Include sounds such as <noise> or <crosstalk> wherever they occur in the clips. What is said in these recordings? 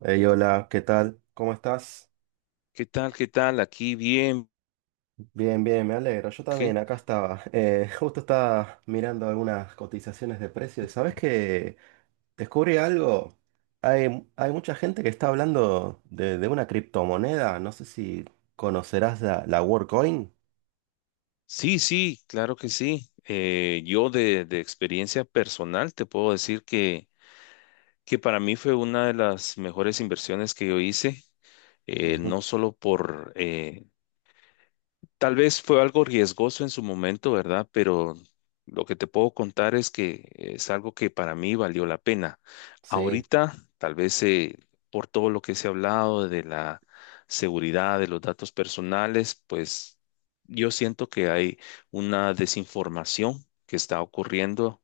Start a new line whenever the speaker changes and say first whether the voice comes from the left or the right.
right: Hey, hola, ¿qué tal? ¿Cómo estás?
left: ¿Qué tal? ¿Qué tal? Aquí bien.
right: Bien, bien, me alegro. Yo también,
left: ¿Qué?
right: acá estaba. <laughs> Justo estaba mirando algunas cotizaciones de precios. ¿Sabes qué? Descubrí algo. Hay mucha gente que está hablando de una criptomoneda. No sé si conocerás la WorldCoin.
left: Sí, sí, claro que sí. Yo de experiencia personal te puedo decir que para mí fue una de las mejores inversiones que yo hice,
right: Ujú,
left: no solo por. Tal vez fue algo riesgoso en su momento, ¿verdad? Pero lo que te puedo contar es que es algo que para mí valió la pena.
right: sí.
left: Ahorita, tal vez, por todo lo que se ha hablado de la seguridad de los datos personales, pues yo siento que hay una desinformación que está ocurriendo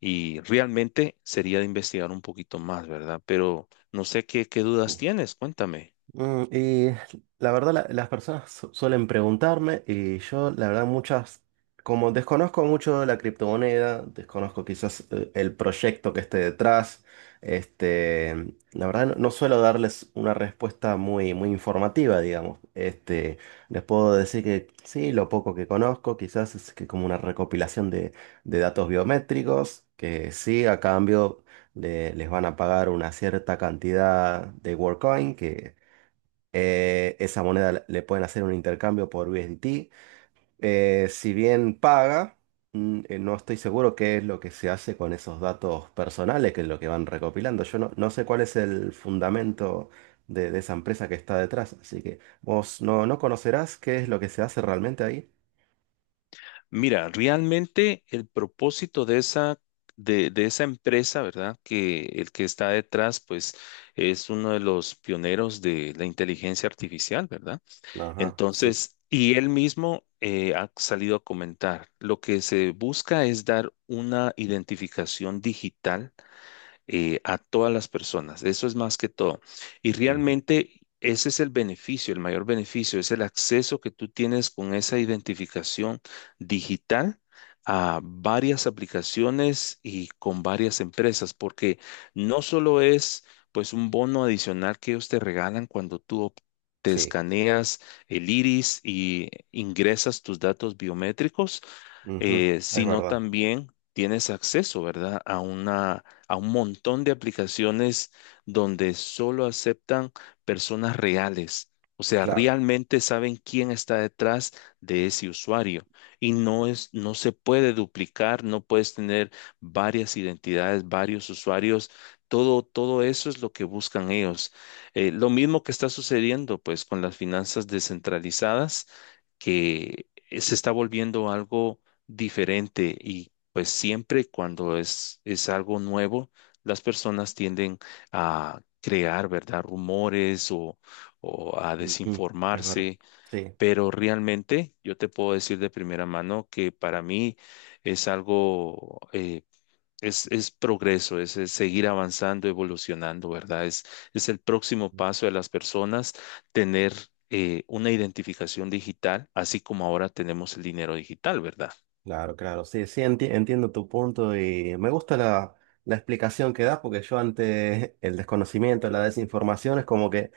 left: y realmente sería de investigar un poquito más, ¿verdad? Pero no sé qué dudas tienes, cuéntame.
right: Y la verdad las personas suelen preguntarme y yo la verdad muchas, como desconozco mucho la criptomoneda, desconozco quizás el proyecto que esté detrás, este, la verdad no suelo darles una respuesta muy, muy informativa, digamos. Este, les puedo decir que sí, lo poco que conozco quizás es que como una recopilación de datos biométricos, que sí, a cambio les van a pagar una cierta cantidad de WorkCoin que esa moneda le pueden hacer un intercambio por USDT. Si bien paga, no estoy seguro qué es lo que se hace con esos datos personales, que es lo que van recopilando. Yo no sé cuál es el fundamento de esa empresa que está detrás, así que vos no conocerás qué es lo que se hace realmente ahí.
left: Mira, realmente el propósito de esa empresa, ¿verdad? Que el que está detrás, pues es uno de los pioneros de la inteligencia artificial, ¿verdad?
right: Ajá, sí. Sí,
left: Entonces, y él mismo ha salido a comentar, lo que se busca es dar una identificación digital a todas las personas. Eso es más que todo. Y
right: ujú,
left: realmente ese es el beneficio, el mayor beneficio, es el acceso que tú tienes con esa identificación digital a varias aplicaciones y con varias empresas, porque no solo es pues un bono adicional que ellos te regalan cuando te
right: sí,
left: escaneas el iris y ingresas tus datos biométricos,
right: ujú, es
left: sino
right: verdad,
left: también tienes acceso, ¿verdad? A una, a un montón de aplicaciones donde solo aceptan personas reales. O sea,
right: claro.
left: realmente saben quién está detrás de ese usuario y no es, no se puede duplicar, no puedes tener varias identidades, varios usuarios. Todo eso es lo que buscan ellos. Lo mismo que está sucediendo, pues, con las finanzas descentralizadas, que se está volviendo algo diferente y pues siempre cuando es algo nuevo, las personas tienden a crear, ¿verdad? Rumores o a
right: Ujú, es verdad.
left: desinformarse,
right: Sí.
left: pero realmente yo te puedo decir de primera mano que para mí es algo, es progreso, es seguir avanzando, evolucionando, ¿verdad? Es el próximo paso de las personas tener... una identificación digital, así como ahora tenemos el dinero digital, ¿verdad?
right: Claro, claro, sí, sí, entiendo tu punto y me gusta la explicación que das porque yo ante el desconocimiento, la desinformación, es como que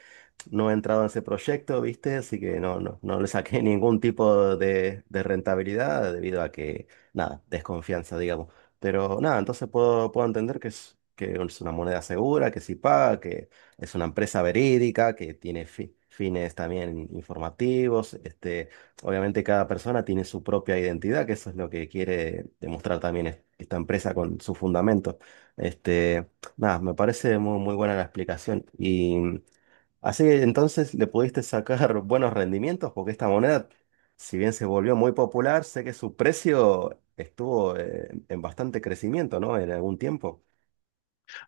right: no he entrado en ese proyecto, ¿viste? Así que no, no, no le saqué <laughs> ningún tipo de rentabilidad debido a que, nada, desconfianza, digamos. Pero nada, entonces puedo entender que es una moneda segura, que sí paga, que es una empresa verídica, que tiene fines también informativos. Este, obviamente cada persona tiene su propia identidad, que eso es lo que quiere demostrar también esta empresa con su fundamento. Este, nada, me parece muy, muy buena la explicación. Y. Así que entonces le pudiste sacar <laughs> buenos rendimientos porque esta moneda, si bien se volvió muy popular, sé que su precio estuvo en bastante crecimiento, ¿no? En algún tiempo.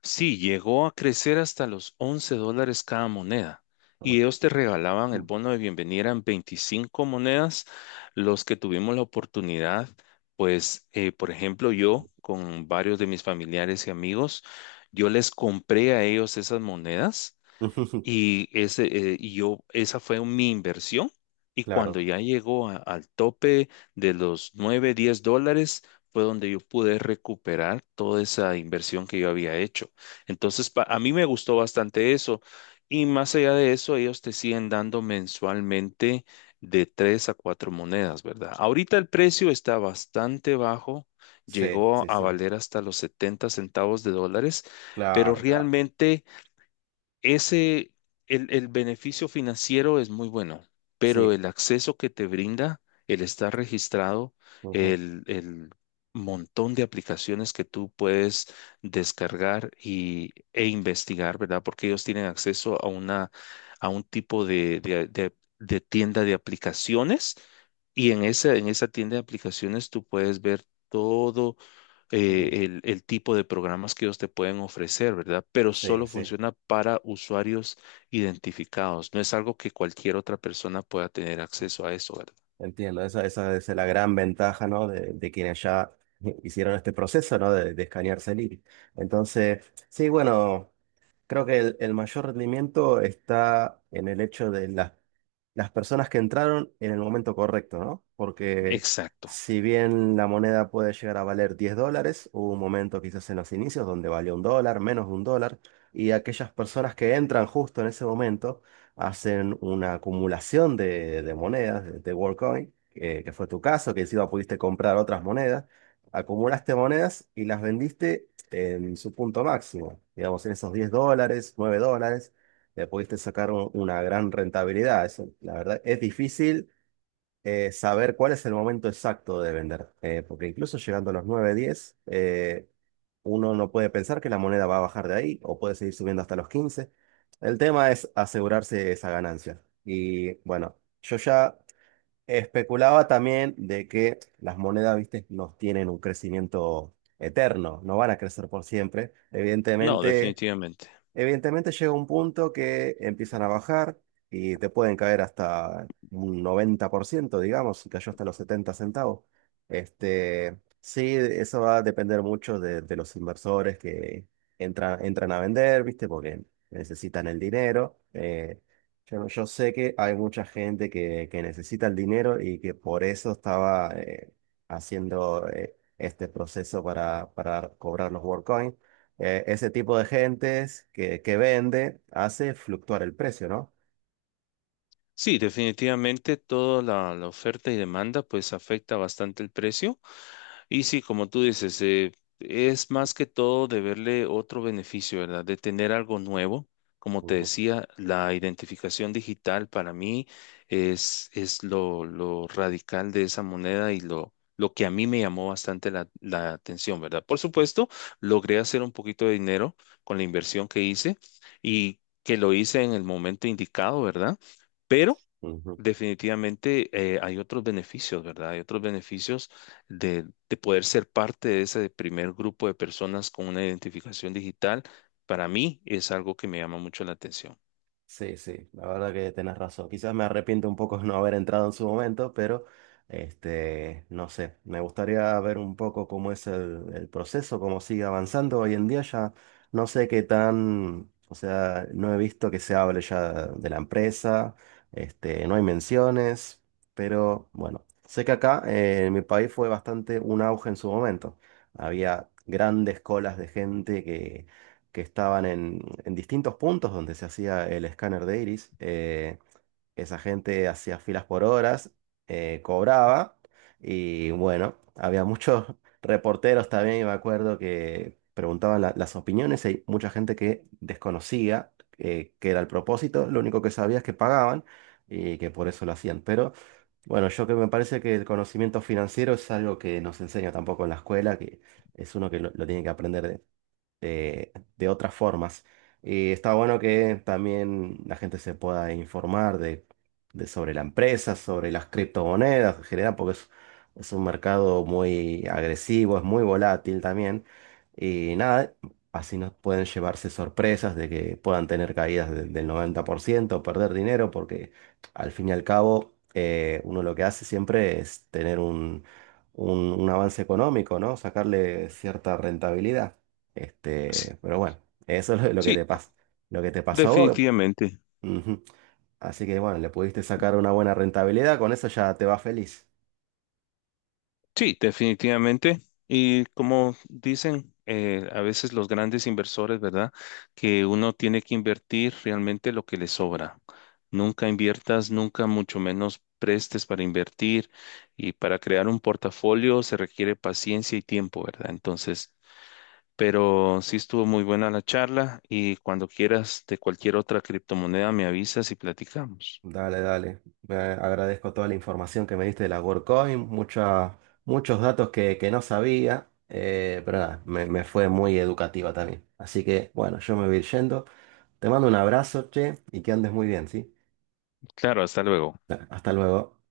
left: Sí, llegó a crecer hasta los $11 cada moneda. Y
right: ¿No?
left: ellos te regalaban el bono de bienvenida en 25 monedas. Los que tuvimos la oportunidad, pues, por ejemplo, yo con varios de mis familiares y amigos, yo les compré a ellos esas monedas
right: <laughs>
left: y, ese, y yo, esa fue mi inversión. Y cuando
right: Claro,
left: ya al tope de los $9-10, fue donde yo pude recuperar toda esa inversión que yo había hecho. Entonces, a mí me gustó bastante eso. Y más allá de eso, ellos te siguen dando mensualmente de 3 a 4 monedas, ¿verdad? Ahorita el precio está bastante bajo.
right: sí, sí,
left: Llegó a
right: sí.
left: valer hasta los 70 centavos de dólares, pero
right: Claro, claro.
left: realmente ese, el beneficio financiero es muy bueno, pero
right: Sí.
left: el acceso que te brinda, el estar registrado,
right: Ujú,
left: el montón de aplicaciones que tú puedes descargar e investigar, ¿verdad? Porque ellos tienen acceso a una, a un tipo de tienda de aplicaciones. Y en esa tienda de aplicaciones tú puedes ver todo
right: ujú.
left: el tipo de programas que ellos te pueden ofrecer, ¿verdad? Pero solo
right: Sí, sí.
left: funciona para usuarios identificados. No es algo que cualquier otra persona pueda tener acceso a eso, ¿verdad?
right: Entiendo. Esa es la gran ventaja, ¿no? De quienes ya <laughs> hicieron este proceso, ¿no? De escanearse el iris. Entonces, sí, bueno. Creo que el mayor rendimiento está en el hecho de las personas que entraron en el momento correcto, ¿no? Porque
left: Exacto.
right: si bien la moneda puede llegar a valer 10 dólares, hubo un momento quizás en los inicios donde valió un dólar, menos de un dólar, y aquellas personas que entran justo en ese momento hacen una acumulación de monedas, de WorldCoin, que fue tu caso, que encima pudiste comprar otras monedas, acumulaste monedas y las vendiste en su punto máximo. Digamos, en esos 10 dólares, 9 dólares, le pudiste sacar una gran rentabilidad. Eso, la verdad, es difícil saber cuál es el momento exacto de vender, porque incluso llegando a los 9 10 uno no puede pensar que la moneda va a bajar de ahí o puede seguir subiendo hasta los 15. El tema es asegurarse esa ganancia. Y bueno, yo ya especulaba también de que las monedas, viste, no tienen un crecimiento eterno, no van a crecer por siempre.
left: No,
right: Evidentemente,
left: definitivamente.
right: Llega un punto que empiezan a bajar y te pueden caer hasta un 90%, digamos, y cayó hasta los 70 centavos. Este, sí, eso va a depender mucho de los inversores que entran a vender, ¿viste? Porque necesitan el dinero. Yo sé que hay mucha gente que necesita el dinero y que por eso estaba haciendo este proceso para cobrar los WorldCoin. Ese tipo de gentes que vende hace fluctuar el precio, ¿no?
left: Sí, definitivamente toda la oferta y demanda pues afecta bastante el precio. Y sí, como tú dices, es más que todo de verle otro beneficio, ¿verdad? De tener algo nuevo. Como te
right: Ujú,
left: decía, la identificación digital para mí es lo radical de esa moneda y lo que a mí me llamó bastante la atención, ¿verdad? Por supuesto, logré hacer un poquito de dinero con la inversión que hice y que lo hice en el momento indicado, ¿verdad? Pero
right: ujú.
left: definitivamente hay otros beneficios, ¿verdad? Hay otros beneficios de poder ser parte de ese primer grupo de personas con una identificación digital. Para mí es algo que me llama mucho la atención.
right: Sí, sí, la verdad que tenés razón. Quizás me arrepiento un poco de no haber entrado en su momento, pero este, no sé, me gustaría ver un poco cómo es el proceso, cómo sigue avanzando. Hoy en día ya no sé qué tan, o sea, no he visto que se hable ya de la empresa, este, no hay menciones, pero bueno, sé que acá en mi país fue bastante un auge en su momento. Había grandes colas de gente que estaban en distintos puntos donde se hacía el escáner de iris. Esa gente hacía filas por horas, cobraba y bueno, había muchos <laughs> reporteros también, y me acuerdo, que preguntaban las opiniones y hay mucha gente que desconocía qué era el propósito, lo único que sabía es que pagaban y que por eso lo hacían. Pero bueno, yo que me parece que el conocimiento financiero es algo que nos enseña tampoco en la escuela, que es uno que lo tiene que aprender de otras formas. Y está bueno que también la gente se pueda informar de sobre la empresa, sobre las criptomonedas en general, porque es un mercado muy agresivo, es muy volátil también. Y nada, así nos pueden llevarse sorpresas de que puedan tener caídas del 90%, perder dinero, porque al fin y al cabo uno lo que hace siempre es tener un, un avance económico, ¿no? Sacarle cierta rentabilidad.
left: Sí,
right: Este, pero bueno, eso es lo que
left: sí,
right: te pasa, lo que te pasó a vos.
left: definitivamente.
right: Ujú. Así que bueno, le pudiste sacar una buena rentabilidad, con eso ya te va feliz.
left: Sí, definitivamente. Y como dicen a veces los grandes inversores, ¿verdad? Que uno tiene que invertir realmente lo que le sobra. Nunca inviertas, nunca mucho menos prestes para invertir. Y para crear un portafolio se requiere paciencia y tiempo, ¿verdad? Entonces, pero sí estuvo muy buena la charla y cuando quieras de cualquier otra criptomoneda me avisas y platicamos.
right: Dale, dale. Eh, agradezco toda la información que me diste de la WorldCoin, muchos datos que no sabía, pero nada, me fue muy educativa también. Así que bueno, yo me voy a ir yendo. Te mando un abrazo, che, y que andes muy bien, ¿sí?
left: Claro, hasta luego.
right: Hasta luego.